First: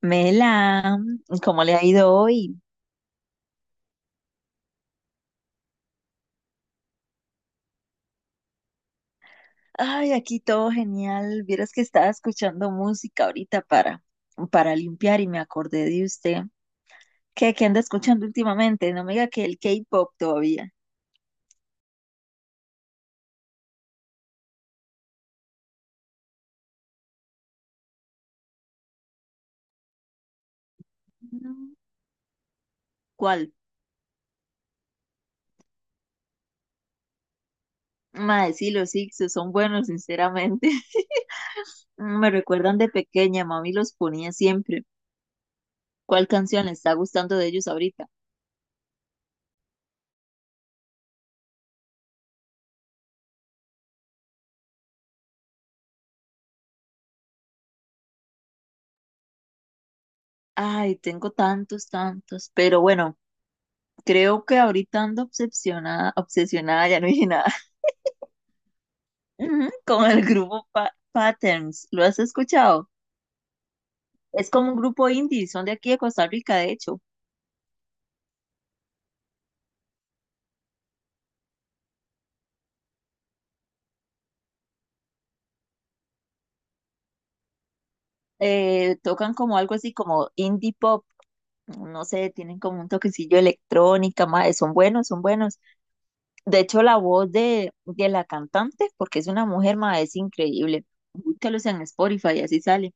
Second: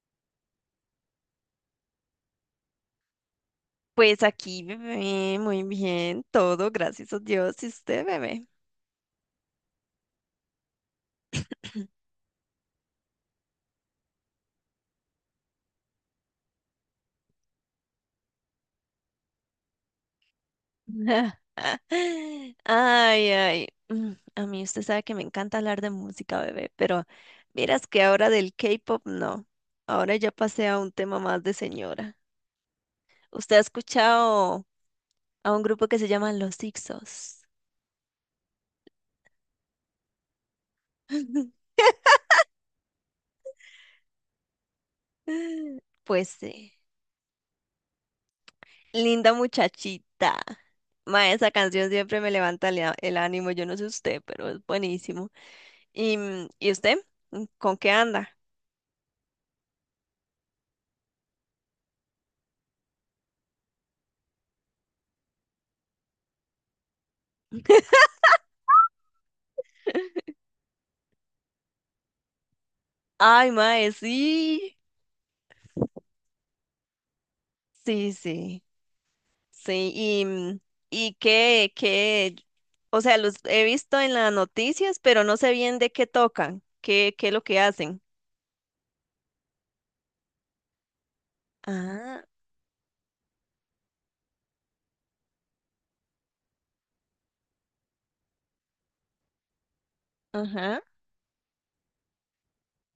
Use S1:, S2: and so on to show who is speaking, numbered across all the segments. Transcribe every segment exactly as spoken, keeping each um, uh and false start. S1: Mela, ¿cómo le ha ido hoy?
S2: Pues aquí, bebé, muy bien, todo, gracias a Dios. ¿Y usted, bebé?
S1: Ay, aquí todo genial. Vieras que estaba escuchando música ahorita para, para limpiar y me acordé de usted. ¿Qué, qué anda escuchando últimamente? No me diga que el K-pop todavía.
S2: Ay, ay. mm, A mí usted sabe que me encanta hablar de música, bebé, pero miras que ahora del K-pop no. Ahora ya pasé a un tema más de
S1: Mm,
S2: señora.
S1: ¿cuál?
S2: ¿Usted ha escuchado a un grupo que se llama Los Ixos?
S1: Mae, sí, los X son buenos, sinceramente. Mm, me recuerdan de pequeña, mami los ponía siempre. ¿Cuál
S2: Pues
S1: canción le
S2: sí.
S1: está gustando de ellos ahorita?
S2: Linda muchachita. Ma, esa canción siempre me levanta el, a- el ánimo. Yo no sé usted, pero es buenísimo. ¿Y, mm, ¿y usted? Mm, ¿Con qué anda?
S1: Ay, tengo tantos, tantos, pero bueno. Creo que ahorita ando obsesionada, obsesionada, ya no dije nada, ujú, con el grupo Pa- Patterns. ¿Lo has escuchado?
S2: Ay, mae,
S1: Es como un
S2: sí.
S1: grupo indie, son de aquí de Costa Rica, de hecho.
S2: Sí, sí. Sí, y, mm, y qué, qué, o sea, los he visto en las noticias, pero no sé bien de qué tocan, qué, qué es lo que hacen.
S1: Eh, tocan como algo así como indie pop, no
S2: Ah,
S1: sé, tienen como un toquecillo de electrónica, mae, son buenos, son buenos. De hecho, la voz de, de la cantante, porque es una mujer, mae, es
S2: ajá.
S1: increíble. Búscalos en Spotify, así sale.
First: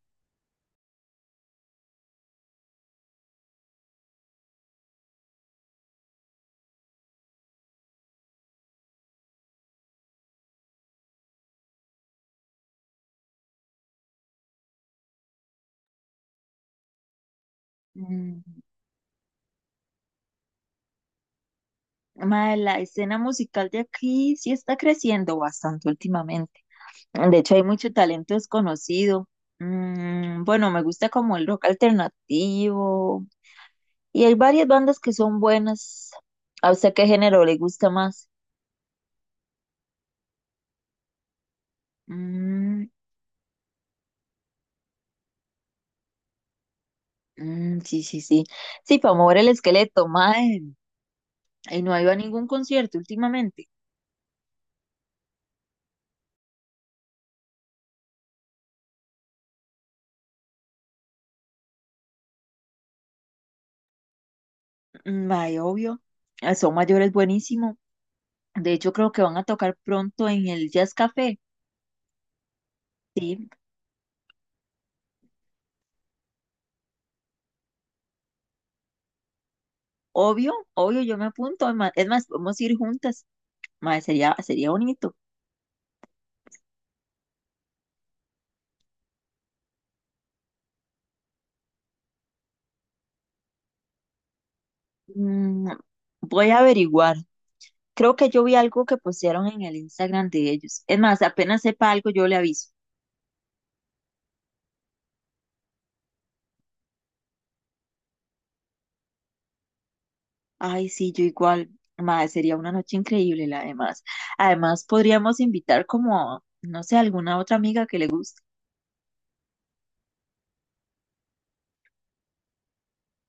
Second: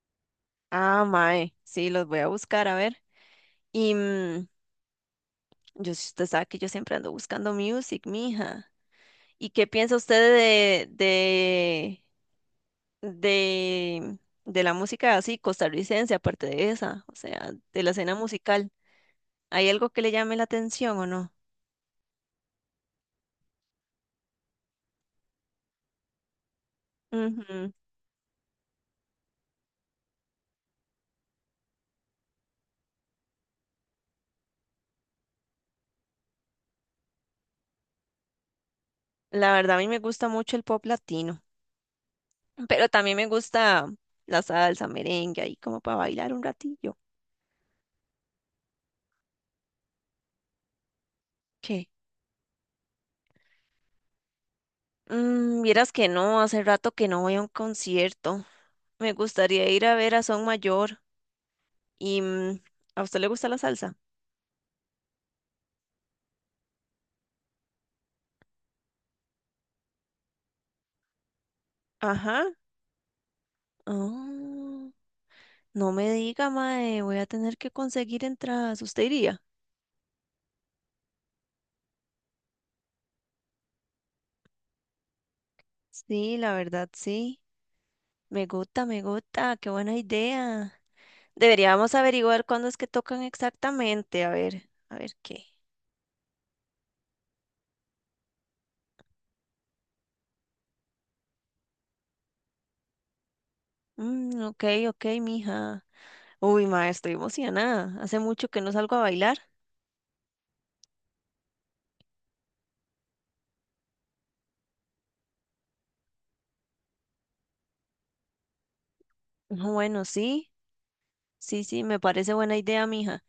S2: Ah, mae, sí, los voy a buscar, a ver. Y mm, yo, si usted sabe que yo siempre ando buscando music, mija. ¿Y qué piensa usted de, de de, de la música así costarricense, aparte de esa, o sea, de la escena
S1: Mm,
S2: musical? ¿Hay algo que le llame la atención o no?
S1: mae, la escena musical de aquí sí está creciendo bastante últimamente. De hecho, hay
S2: Ujú.
S1: mucho talento desconocido. Mm, bueno, me gusta como el rock alternativo. Y hay varias bandas que son buenas. ¿A usted qué género le gusta más?
S2: La verdad, a mí me gusta mucho el pop latino,
S1: Mm,
S2: pero también me gusta la salsa, merengue, ahí como para bailar un ratillo.
S1: mm, sí, sí, sí. Sí, para mover el esqueleto, mae. Y
S2: ¿Qué?
S1: no ha ido a ningún concierto últimamente.
S2: Mm, vieras que no, hace rato que no voy a un concierto. Me gustaría ir a ver a Son Mayor y mm, ¿a usted le gusta la salsa?
S1: Mm, mae, obvio. Ah, Son mayores buenísimo. De hecho, creo que van a tocar pronto en el Jazz Café.
S2: Ajá.
S1: Sí,
S2: Oh. No me diga, mae, voy a tener que conseguir entradas. ¿Usted iría?
S1: obvio, obvio, yo me apunto. ma- Es más, podemos ir juntas. Mae, sería, sería bonito.
S2: Sí, la verdad, sí. Me gusta, me gusta, qué buena idea. Deberíamos averiguar cuándo es que tocan exactamente. A ver, a ver qué.
S1: Mm, Voy a averiguar. Creo que yo vi algo que postearon en el Instagram de ellos. Es más, apenas sepa algo, yo le aviso.
S2: Mm, ok, ok, mija. Uy, mae, estoy emocionada. Hace mucho que no salgo a bailar.
S1: Ay, sí, yo igual. Madre, sería una noche increíble, la además. Además, podríamos invitar como, no sé, alguna otra amiga que le guste.
S2: No, bueno, sí, sí, sí, me parece buena idea, mija.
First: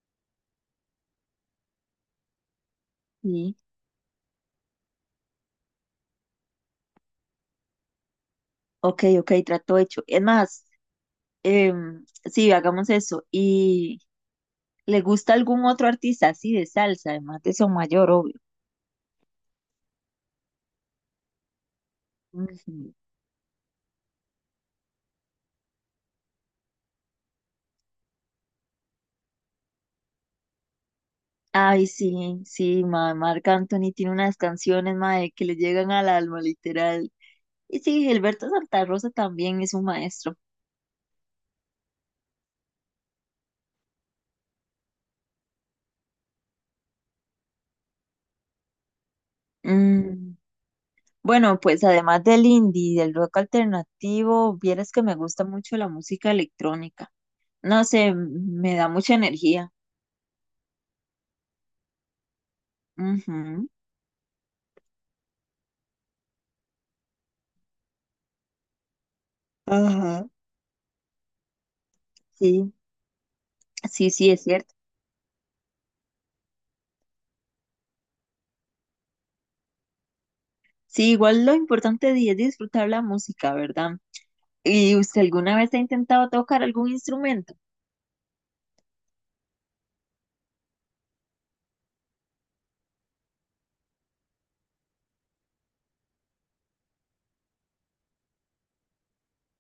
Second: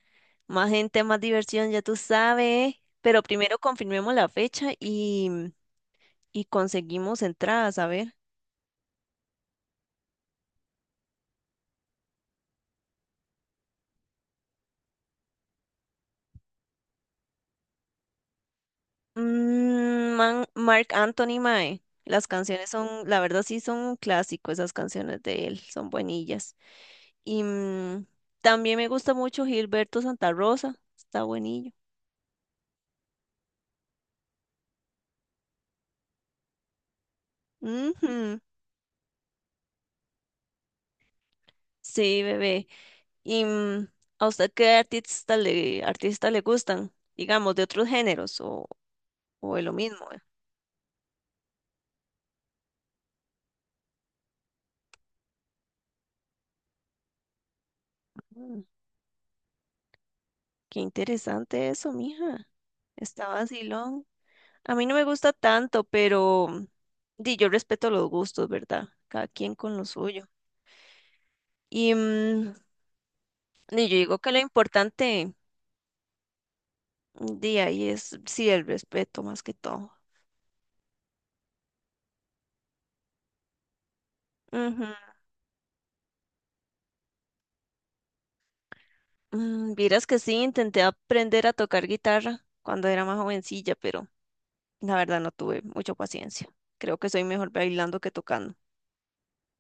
S2: Más gente, más diversión, ya tú sabes. Pero
S1: Sí.
S2: primero confirmemos la fecha y, y conseguimos entradas, a ver.
S1: Ok, ok, trato hecho. Es más, em, sí, hagamos eso. ¿Y le gusta algún otro artista así de salsa, además de Mayor, obvio?
S2: Mm, man, Marc Anthony mae. Las canciones
S1: Ujú.
S2: son, la verdad sí son un clásico, esas canciones de él, son buenillas. Y mm, también me gusta mucho Gilberto Santa Rosa, está buenillo.
S1: Ay, sí, sí, ma, Marc Anthony tiene unas canciones, mae, que le llegan al alma, literal. Y sí,
S2: Ujú,
S1: Gilberto Santa Rosa también es un maestro.
S2: sí, bebé. ¿Y mm, ¿a usted qué artista le, artista le gustan? Digamos, de otros géneros o, o de lo mismo, ¿eh?
S1: Mm, bueno, pues además del indie y del rock alternativo, vieras que me gusta mucho la música electrónica. No sé, m-
S2: Mm,
S1: me da mucha energía.
S2: qué interesante eso, mija. Está
S1: Ujú,
S2: vacilón. A mí no me gusta tanto, pero di, yo respeto los gustos, ¿verdad? Cada quien con lo suyo.
S1: ajá.
S2: Y mm,
S1: Sí,
S2: di, yo
S1: sí,
S2: digo
S1: sí,
S2: que lo
S1: es cierto.
S2: importante de ahí es, sí, el respeto más que todo.
S1: Sí, igual lo importante di- es disfrutar la música, ¿verdad?
S2: Ujú.
S1: ¿Y usted alguna vez ha intentado tocar algún instrumento?
S2: Mm, vieras que sí, intenté aprender a tocar guitarra cuando era más jovencilla, pero la verdad no tuve mucha paciencia. Creo que soy mejor bailando que tocando.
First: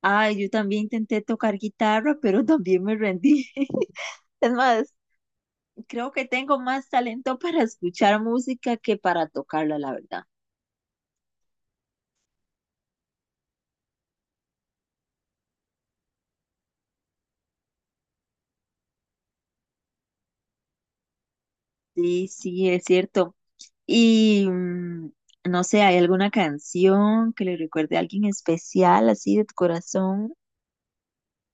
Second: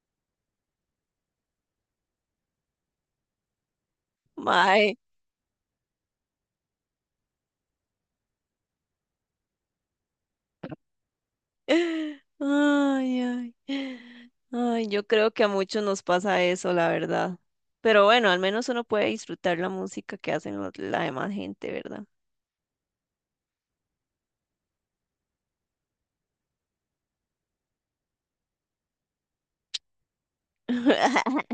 S1: Ay, yo también intenté tocar guitarra, pero también me rendí. Es más,
S2: Mae,
S1: creo que tengo más talento para escuchar música que para tocarla, la verdad.
S2: ay, ay. Ay, yo creo que a muchos nos pasa eso, la verdad. Pero bueno, al menos uno puede disfrutar la música que hacen los- la demás gente, ¿verdad?
S1: Sí, sí, es cierto. Y mm, no sé, ¿hay alguna canción que le recuerde a alguien especial, así de tu corazón?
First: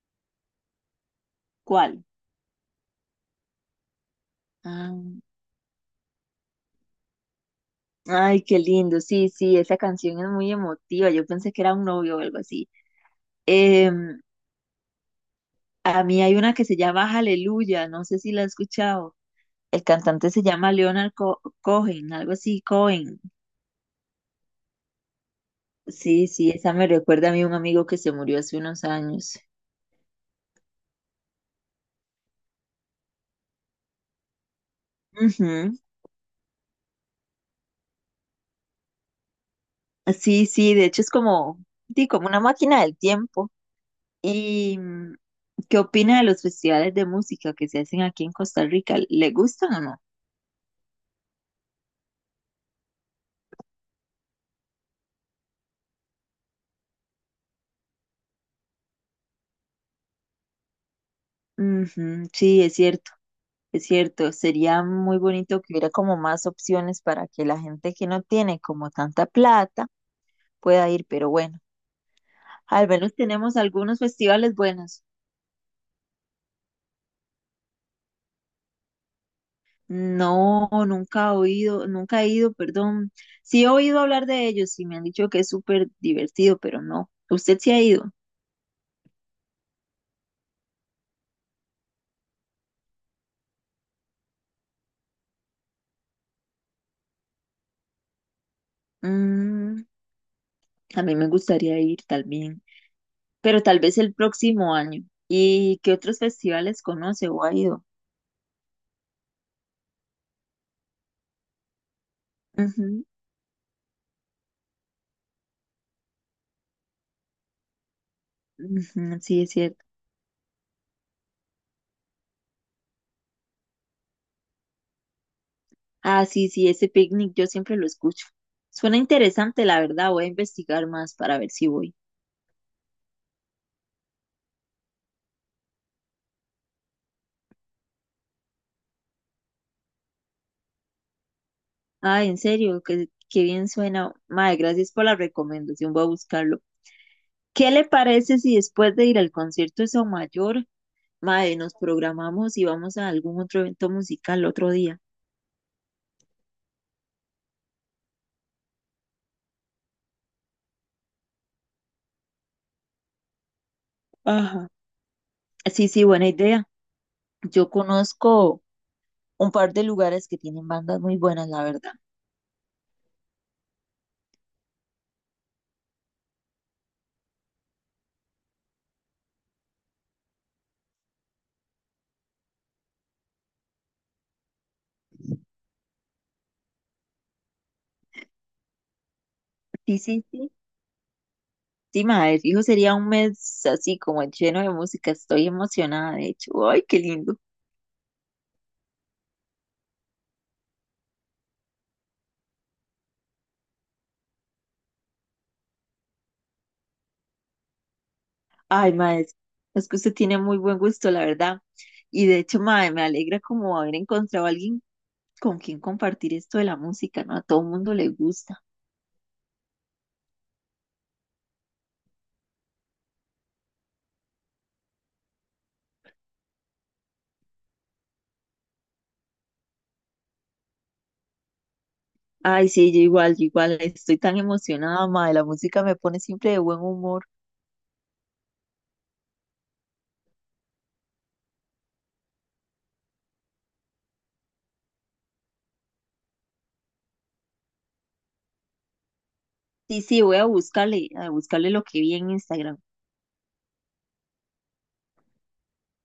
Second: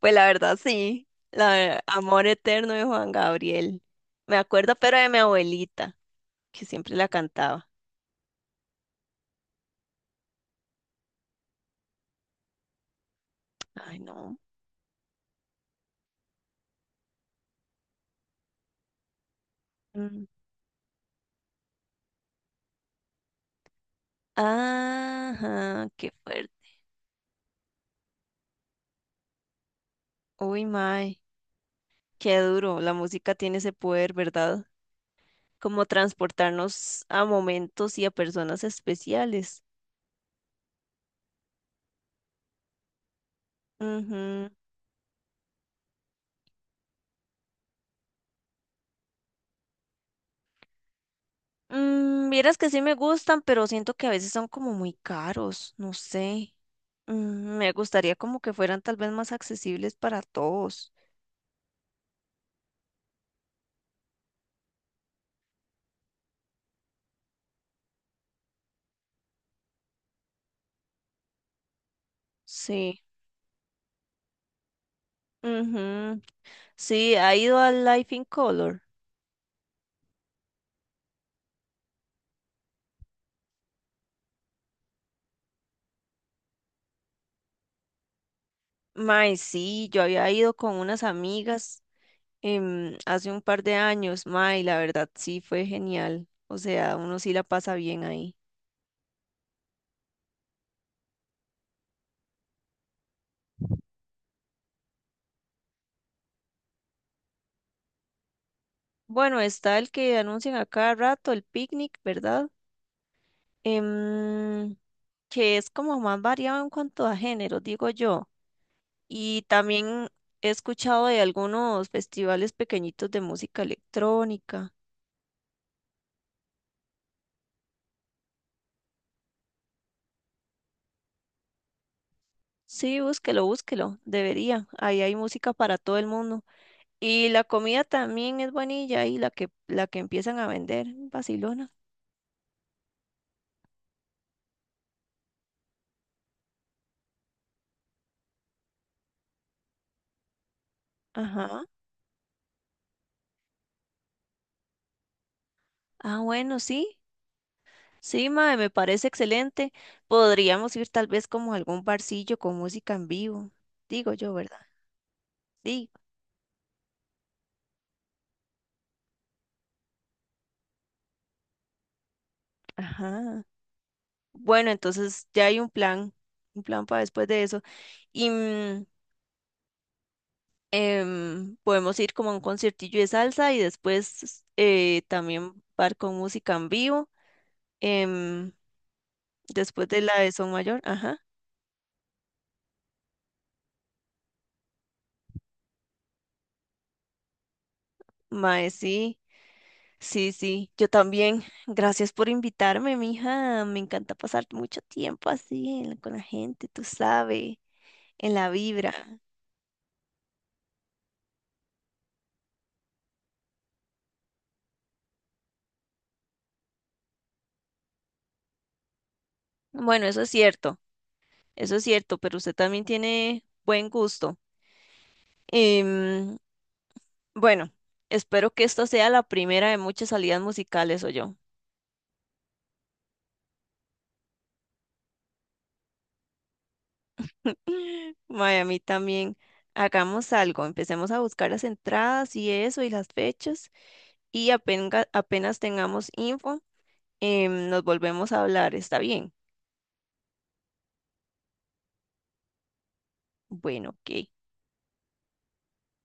S2: Pues la verdad, sí. La, ver-
S1: ¿Cuál?
S2: Amor Eterno de Juan Gabriel. Me acuerdo,
S1: Ah,
S2: pero de mi abuelita, que siempre la cantaba.
S1: ay, qué lindo. Sí, sí, esa canción es muy emotiva. Yo pensé que era un novio o algo así.
S2: Ay,
S1: Em,
S2: no.
S1: a mí hay una que se llama Aleluya, no sé si la has escuchado. El
S2: Mm.
S1: cantante se llama Leonard Co- Cohen, algo así, Cohen.
S2: Ajá, qué
S1: Sí,
S2: fuerte.
S1: sí, esa me recuerda a mí un amigo que se murió hace unos años.
S2: Uy, mae, qué duro. La música tiene ese poder, ¿verdad?
S1: Ujú.
S2: Como transportarnos a momentos y a personas especiales.
S1: Sí, sí, de hecho es como, sí, como una máquina del tiempo.
S2: Ujú.
S1: ¿Y mm, ¿Qué opina de los festivales de música que se hacen aquí en Costa Rica? ¿Le gustan o no?
S2: Mm, vieras que sí me gustan, pero siento que a veces son como muy caros, no sé. Mm, me gustaría como que fueran tal vez más accesibles para todos.
S1: Ujú, sí, es cierto, es cierto. Sería muy bonito que hubiera como más opciones para que la gente que no tiene como tanta plata pueda ir, pero bueno. Al
S2: Sí.
S1: menos tenemos algunos festivales buenos.
S2: Ujú. Sí, ha ido al Life in Color.
S1: No, nunca he oído, nunca he ido, perdón. Sí he oído hablar de ellos y me han dicho que es súper divertido, pero no. ¿Usted sí ha ido?
S2: Mae, sí, yo había ido con unas amigas em, hace un par de años, mae, y la verdad sí fue genial. O sea, uno sí la pasa bien ahí.
S1: Mm, a mí me gustaría ir también, pero tal vez el próximo año. ¿Y qué otros festivales conoce o ha ido?
S2: Bueno, está el que anuncian a cada rato, el picnic, ¿verdad?
S1: Ujú,
S2: Em, que es como más variado en cuanto a género, digo yo.
S1: ujú, sí,
S2: Y
S1: es cierto.
S2: también he escuchado de algunos festivales pequeñitos de música electrónica.
S1: Ah, sí, sí, ese picnic yo siempre lo escucho. Suena interesante, la verdad. Voy a investigar más para ver si voy.
S2: Sí, búsquelo, búsquelo, debería. Ahí hay música para todo el mundo. Y la comida también es buenilla y la que, la que empiezan a vender, Barcelona.
S1: Ah, en serio, qué, qué bien suena. Mae, gracias por la recomendación, voy a buscarlo. ¿Qué le parece si después de ir al concierto de Mayor, mae,
S2: Ajá.
S1: nos programamos y vamos a algún otro evento musical otro día?
S2: Ah, bueno, sí. Sí, mae, me parece excelente. Podríamos ir tal vez como a algún barcillo con música en vivo. Digo yo, ¿verdad?
S1: Ajá. Sí,
S2: Sí,
S1: sí, buena idea. Yo conozco un par de lugares que tienen bandas muy buenas, la verdad.
S2: ajá. Bueno, entonces ya hay un plan, un plan para después de eso. Y mm, em, podemos ir como a un conciertillo de salsa y después eh, también bar con música en vivo. em, después
S1: Sí,
S2: de la
S1: sí,
S2: de Son
S1: sí.
S2: Mayor, ajá.
S1: Sí, madre, fijo, sería un mes así como lleno de música. Estoy emocionada, de hecho. Ay, qué lindo.
S2: Mae, sí. Sí, sí, yo también. Gracias por invitarme, mija. Me encanta pasar mucho tiempo así en la- con la gente, tú sabes, en la
S1: Ay,
S2: vibra.
S1: madre, es que usted tiene muy buen gusto, la verdad. Y de hecho, madre, me alegra como haber encontrado a alguien con quien compartir esto de la música, ¿no? A todo el mundo le gusta.
S2: Bueno, eso es cierto, eso es cierto, pero usted también tiene buen gusto. Em, bueno, espero que esta sea la primera de muchas salidas musicales, o yo.
S1: Ay, sí, yo igual, yo igual. Estoy tan emocionada, madre. La música me pone siempre de buen humor.
S2: Miami también. Hagamos algo, empecemos a buscar las entradas y eso y las fechas y apenga- apenas tengamos info, em, nos volvemos a hablar, ¿está bien?
S1: Sí, sí, voy a buscarle, a buscarle lo que vi en Instagram.
S2: Bueno, ok.